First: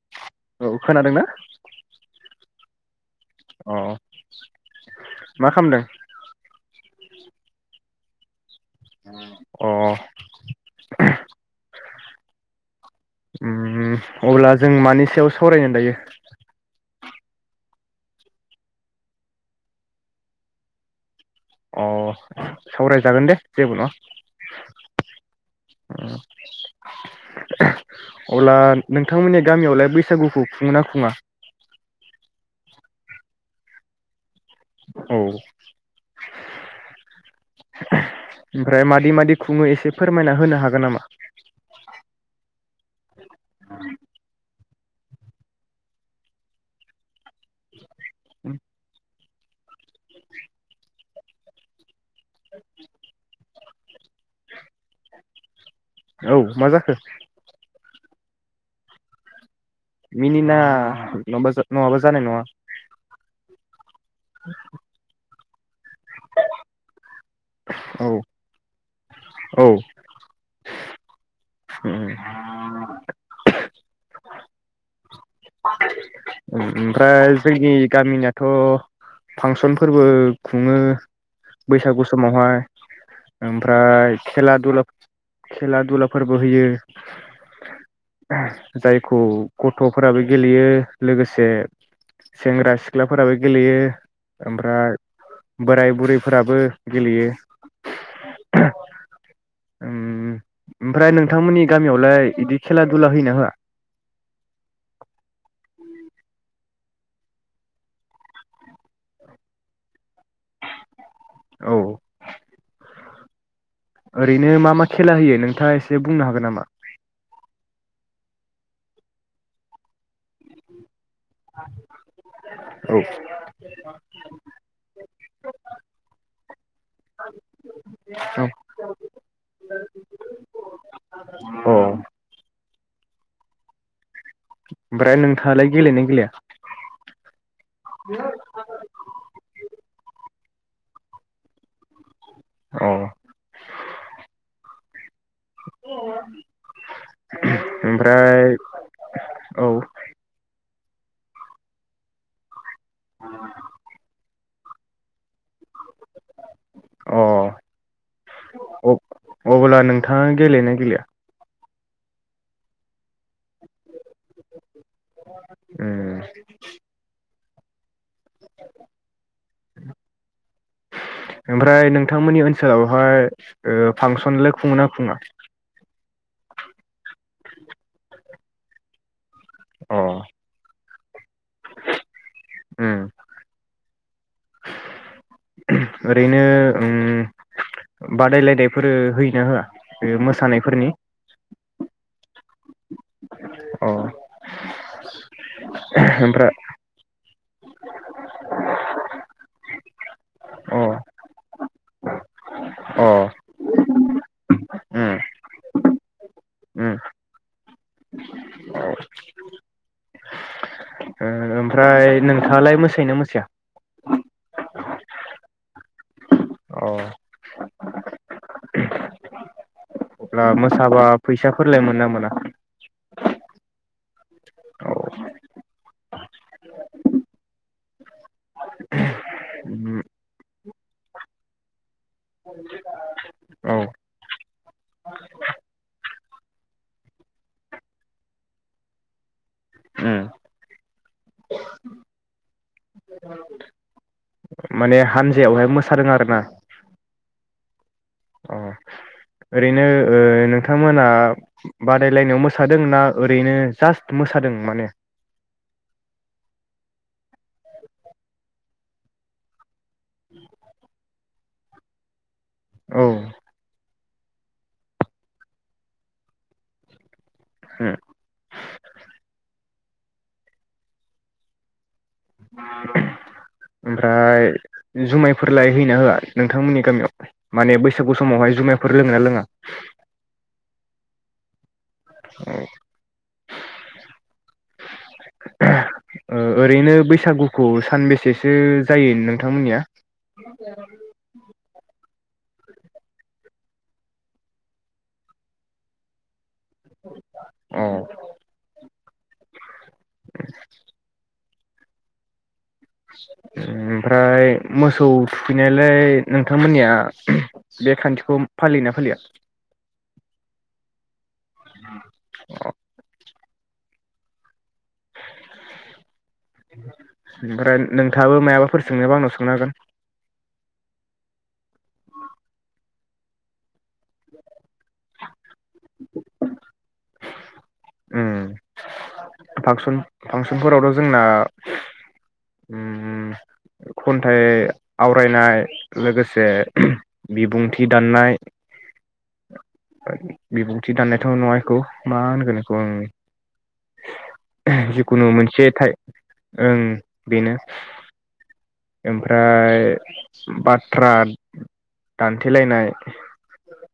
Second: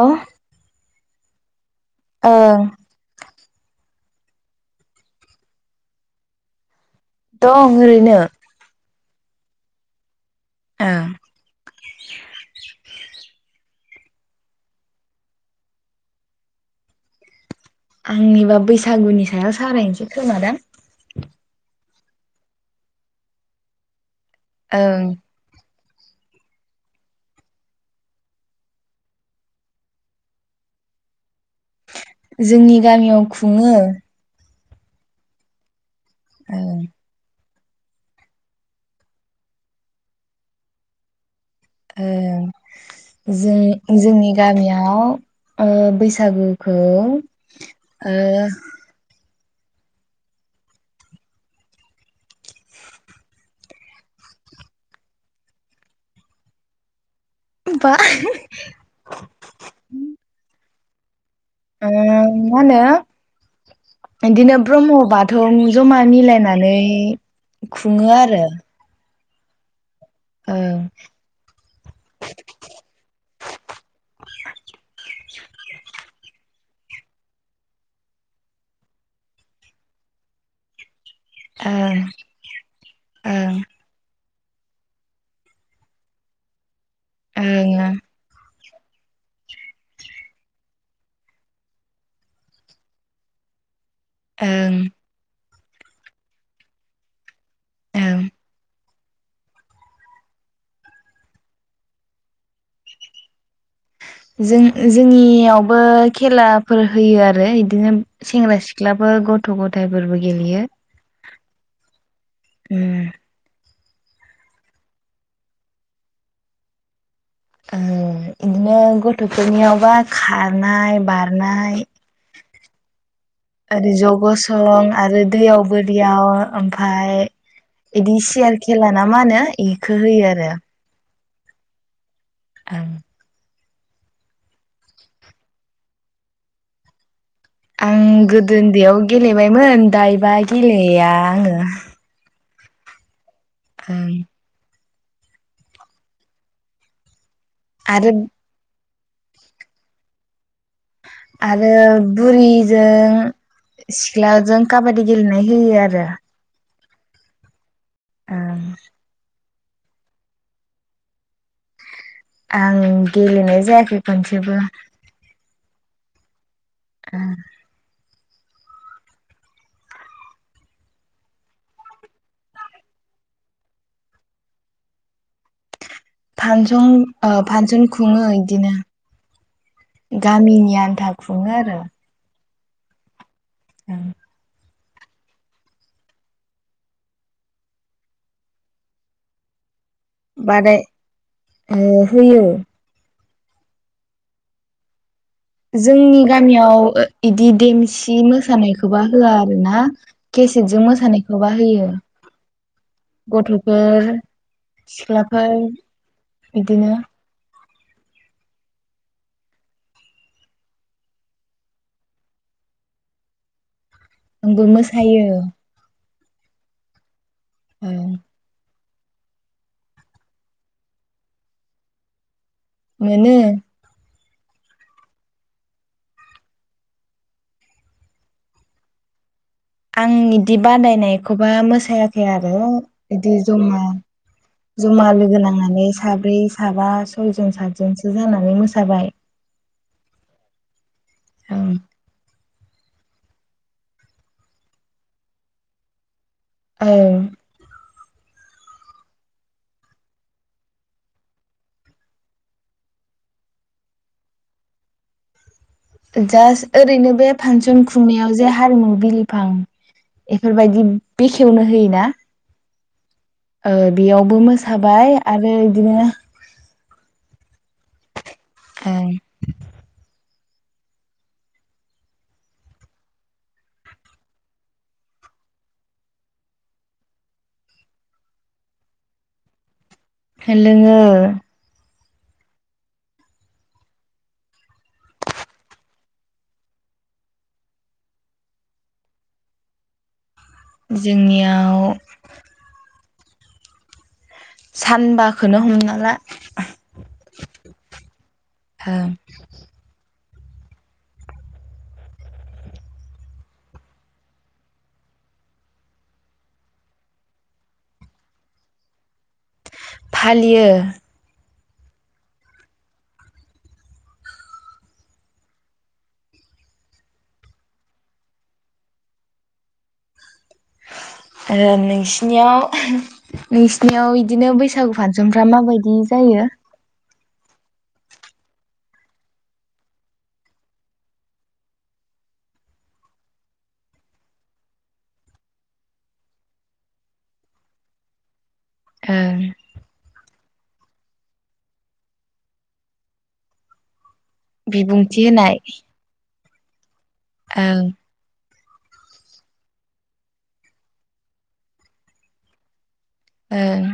औ खोनादों ना ओं अ मा खामदों दं ओरैनो अ ओ [inaudible] अब्ला जों मानि सायाव सावरायगोन दायो आंनिबा बैसागुनि सायाव सारायनोसै खोमादां अ सावरायजागोन दे जेबो नङा ओं अब्ला नोंथांमोननि गामियावलाय बैसागुखौ खुङोना खुङा जोंनि गामियाव खुङो औ ओं ओमफ्राय मादि- मादि खुङो एसे फोरमायना होनो हागोन नामा ओ जोंनि जोंनि गामिया आव ओ बैसागुखौ ओ [inaudible] औ मा जाखो बा [inaudible] मिनिना नङाबा ओ नङाबा मा जानाय नङा औ होनो बिदिनो ब्रह्मबाद थौ जमा मिलायनानै खुङो आरो औ ओ [inaudible] उम ओमफ्राय जोंनि गामिनियाथ' फांसनफोरबो खुङो। ओं बैसागु समावहाय ओं ओमफ्राय खेला दुला खेला दुलाफोरबो होयो। ओं आ। जायखौ गथ'फोराबो गेलेयो लोगोसे सेंग्रा सिख्लाफोराबो गेलेयो। ओं। ओमफ्राय बोराय बुरैफोराबो गेलेयो। ओं। उम ओमफ्राय नोंथांमोननि गामियावलाय बिदि खेला दुला होयोना होआ? जों जोंनियावबो खेलाफोर होयो आरो इदिनो सेंग्रा सिख्लाफोर गथ' गथाय फोरबो गेलेयो। औ उम। ओरैनो मा मा खेला होयो नोंथाङा एसे बुंनो हागोन नामा? उम इदिनो गथ'फोरनियावबा खारनाय बार नाय औ औ ओरै ज' गसं आरो दैयाव बोरियाव ओमफाय इदि सियार खेला ना मा होनो बेखो होयो आरो। अ। ओं। ओमफ्राय नोंथाङालाय गेलेयो ना गेलेया? आं गोदो उन्दैयाव गेलेबायमोन दायोबाय गेलेया आङो। औ। ओं [unintelligible] आरो ओमफ्राय औ। आरो बुरि जों सिख्ला जों काबादि गेलेनाय होयो आरो। अ। ओं। अब्ला नोंथाङा गेलेयोना गेलेया? आं गेलेनाय जायाखै खनसेबो उम उम। ओमफ्राय नोंथांमोननि ओनसोलावहाय ओ फांसनलाय खुङो ना खुङा? फांसं ओ फानसन खुङो इदिनो। अ गामिनि आन्था। खुङो आरो। उम। ओं। ओरैनो उम बादायलायनायफोर होयोना होआ? बे बादाय मोसानायफोरनि अ होयो अ जोंनि ओमफ्राय गामियाव ओ इदि देमस बिदि मोसानायखौबा होआ आरो ना अ केसेटजों मोसानायखौबा होयो अ गथ'फोर उम सिख्लाफोर बिदिनो औ ओमफ्राय नोंथांङालाय मोसायाना मोसाया आंबो मोसायो अ औ अब्ला मोसाबा फैसाफोरलाय मोनो ना मोना मोनो औ उम आं बिदि बादायनायखौबा मोसायाखै आरो बिदि औ जमा जमा लोगो नांनानै साब्रै साबा सयजन सातजनसो जानानै मोसाबाय उम औ माने हानजायावहाय मोसादों आरो ना औ अ ओरैनो नोंथांमोनहा बादायलायनायाव मोसादों ना ओरैनो जास्ट मोसादों माने जास्ट ओरैनो बे फांसन खुंनायाव जे हारिमु बिलिफां बेफोरबायदि बेखेवनो होयोना औ उम बेयावबो मोसाबाय आरो बिदिनोनो औ जुमायफोर लाय हैना होआ नोंथांमोननि गामियाव माने बैसागु समावहाय जुमायफोर लोंङोना लोंङा लोंङो औ ओरैनो बैसागुखौ सानबेसेसो जायो नोंथांमोननिया जोंनियाव सानबाखो हमना ला औ अ औ औ ओमफ्राय मोसौ थुखैनायलाय नोंथांमोननिया बे खान्थिखौ फालियोना फालिया फालियो औ ओमफ्राय नोंथांङाबो मायाबाफोर सोंनायाबा आंनाव सोंनो हागोन नोंसिनियाव नोंसिनि सिनियाव इ बिदिनो बैसागु फांसन जुमफ्रा माबायदि जायो ओम फांसन फांसनफोरावथ' जोंना खन्थाइ आवरायनाय लोगोसे बिबुंथि दाननाय बिबुंथि दाननायथ' नंङा एखौ मा होनगोन एखौ ओं बिबुंथि जिखुनु होनाय मोनसे थाइ ओं बिनो ओं ओमफ्राय बाथ्रा दानथेलायनाय ओं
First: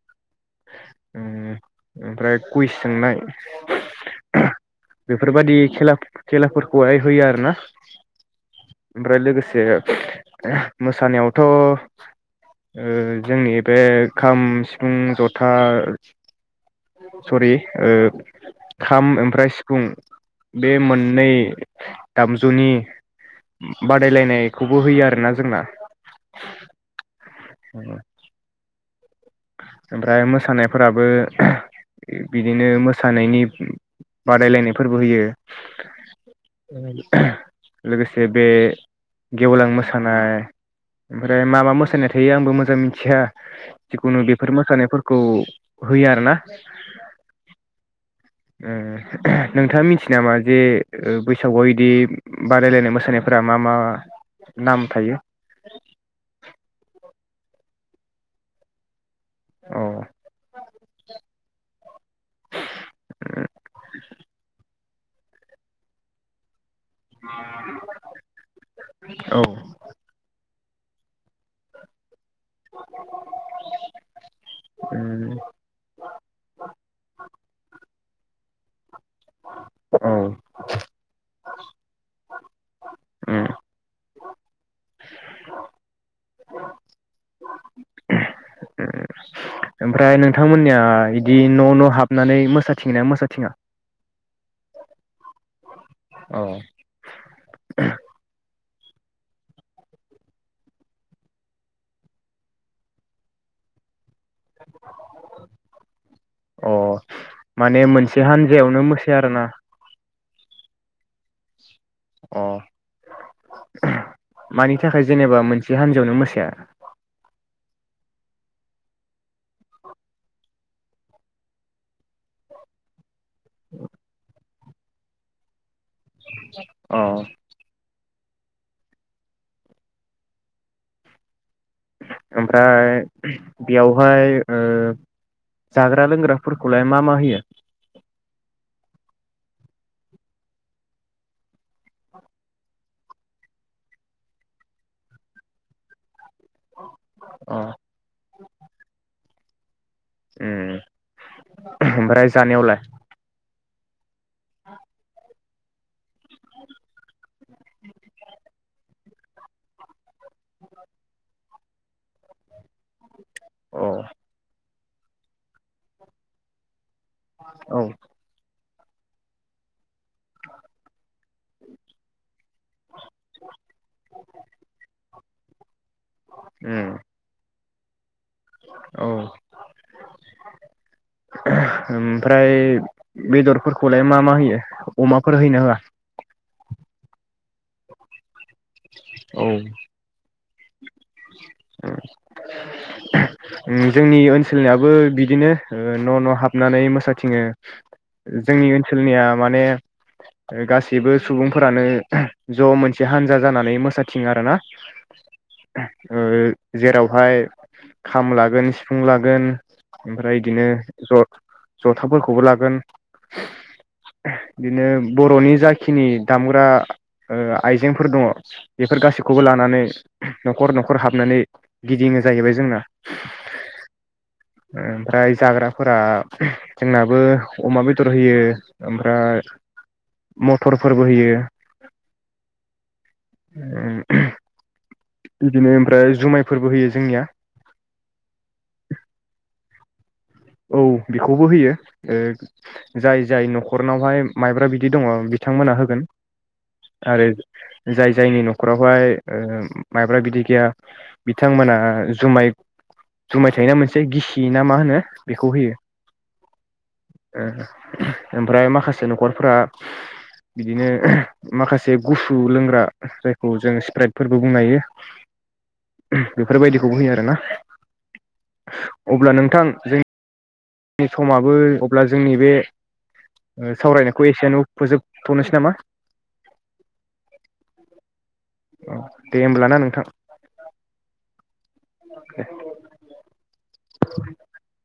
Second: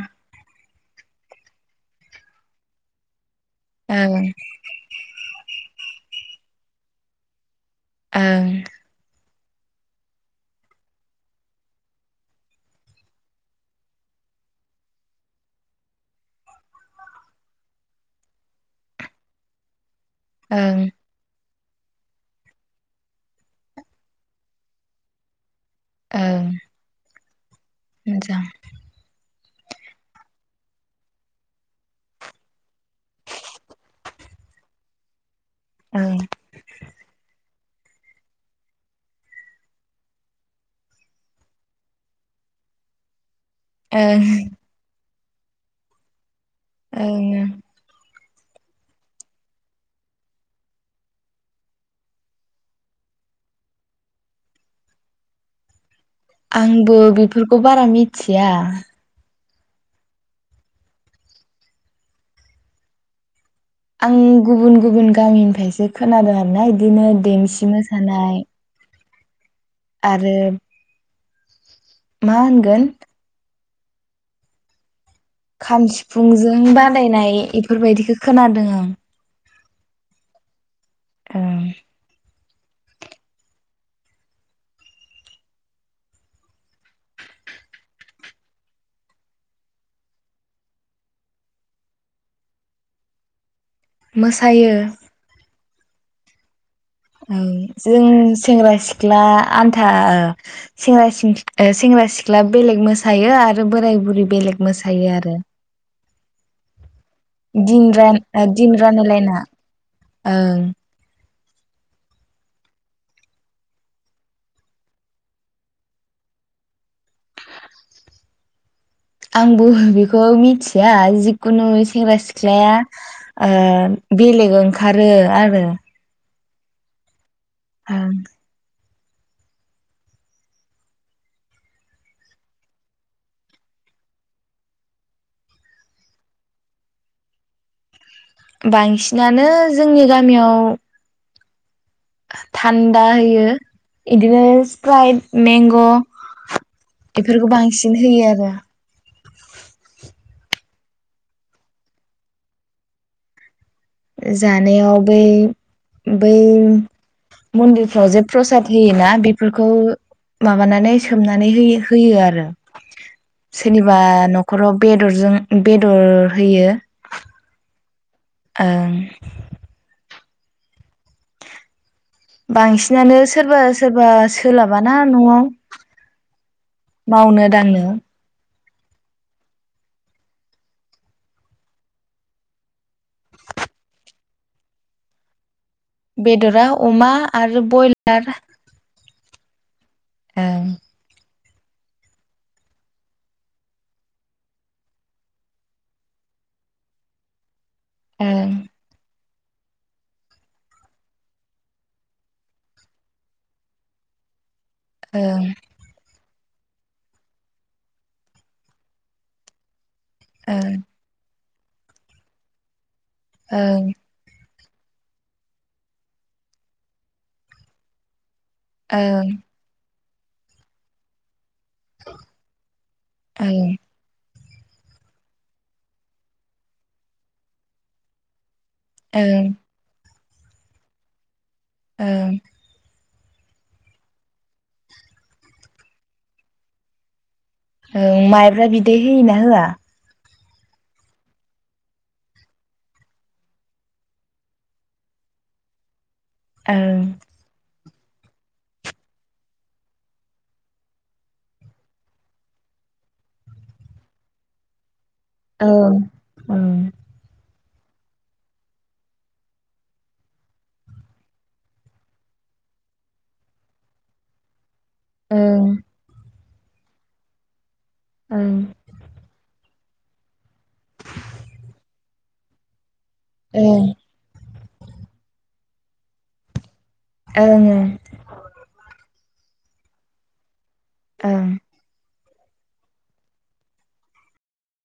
उम ओमफ्राय कुइस सोंनाय। ओं बेफोरबादि खेलाब खेलाफोरखौहाय होयो आरो ना ओं ओमफ्राय लोगोसे जे मोसानायावथ' ओ जोंनि बे खाम सिफुं जथ था सरि ओ खाम ओमफ्राय सिफुं बे ओं मोननै दामजुनि बादायलायनायखौबो होयो आरोना जोंना। ओं मोजां ओमफ्राय मोसानायफोराबो बिदिनो मोसानायनि बादायलायनायफोरबो होयो। ओं [inaudible] लोगोसे बे गेवलां मोसानाय ओमफ्राय मा मा मोसानाय थायो आंबो मोजां मिथिया जिखुनु ओं बेफोर मोसानायफोरख खौ होयो आरोना। ओं ओं नोंथाङा मिथियो नामा जे ओ बैसागुआ इदि बादायलायनाय मोसानायफोरा मा मा नाम थायो। आंबो बेफोरखौ बारा मिथिया अ उ आं गुबुन गुब बुन गामिनिफायसो खोनादों आरोना बि बिदिनो देमसि मोसानाय औ आरो मा होनगोन [inaudible] खाम सिफुंजों बादायनाय एफोरबायदिखो खोनादों आं औ ओं ओमफ्राय ओमफ्राय नोंथांमोननिया इदि न' न' हाबनानै मोसाथिंङो ना मोसाथिङा? मोसायो औ औ जों सेंग्रा सिख्ला आन्था सेंग्रा सिं ओ सेंग्रा सिख्ला बेलेग मोसायो आरो बोराय बुरै बेलेग मोसायो आरो अ माने दिन मोनसे रान ओ दिन हानजायावनो मोसाया रानलाइलायना आरोना ओं अ मानि थाखाय जेनेबा मोनसे हान्जायावनो मोसाया आंबो बेखौ मिथिया जिखुनु सेंग्रा सिख्लाया ओ बेलेग ओंखा खारो आरो औ [unintelligible] ओमफ्राय बेयावहाय ओ जाग्रा लोंग्राफोरखौलाय मा मा होयो बांसिनानो जोंनि गामियाव थान्दा होयो बिदिनो स्प्राइट मेंग' बेफोरखौ उम बांसिन होयो आरो ओम ओमफ्राय जानायावलाय जानायाव बै बै मन्दिरफ्राव जे प्रसाद होयोना बेफोरखौ माबानानै सोमनानै हो होयो आरो अ सोरनिबा न'खराव बेदरजों बेदर होयो औ ओं [inaudible] बांसिनानो सोरबा सोरबा सोलाबाना न'आव उम [inaudible] मावनो दांनो [unintelligible] औ [inaudible] ओमफ्राय बेदरफोरखौलाय मा मा होयो अमाफोर होयो ना होआ बेदरा अमा आरो ब्रयलार औ ओम जोंनि ओनसोलनियाबो बिदिनो न' न' हाबनानै मोसाथिङो ओं जोंनि ओनसोलनिया माने गासैबो सुबुंफोरानो ज' मोनसे हानजा हानजा जानानै मोसाथिङो आरो ना ओं ओ जेरावहाय खाम लागोन सिफुं लागोन ओमफ्राय बिदिनो ओं र जथाफोरखौबो लागोन औ बिदिनो बर'नि जाखिनि दामग्रा ओ आइजें फोर दङ बेफोर गासैखौबो लानानै न'खर न'खर हाबनानै गिदिंनो जाहैबाय जोंना ओं ओमफ्राय जाग्राफोरा जोंनाबो अमा बेदर होयो। ओमफ्राय मटरफोरबो होयो। ओं [unintelligible] बिदिनो ओमफ्राय जुमायफोरबो होयो जोंनिया। ओं माइब्रा बिदै होयोना होआ? औ बेखौबो होयो ओ जाय जाय न'खरनावहाय माइब्रा बिदि दङ बिथांमोना होगोन। आरो जाय जायनि न'खरावहाय ओ माइब्रा बिदै गैया बिथांमोना जुमाय जुमाय थायोना मोनसे गिसि ना मा होनो? बेखौ होयो ओं ओं ओ ओ [unintelligible] ओमफ्राय माखासे न'खरफ्रा बिदिनो [unintelligible] माखासे गुसु लोंग्रा जायखौ जों स्प्राइटफोरबो बुंनो हायो। ओं बेफोरबायदिखौबो होयो आरो ना। ओं [inaudible] अब्ला नोंथां जोंनि समाबो अब्ला जोंनि बे ओ ओं सावरायनायखौ एसेयावनो फोजोबथ'नोसै नामा? ओं ओं दे होमब्ला ना नोंथां। ओं दे [unintelligible] [inaudible]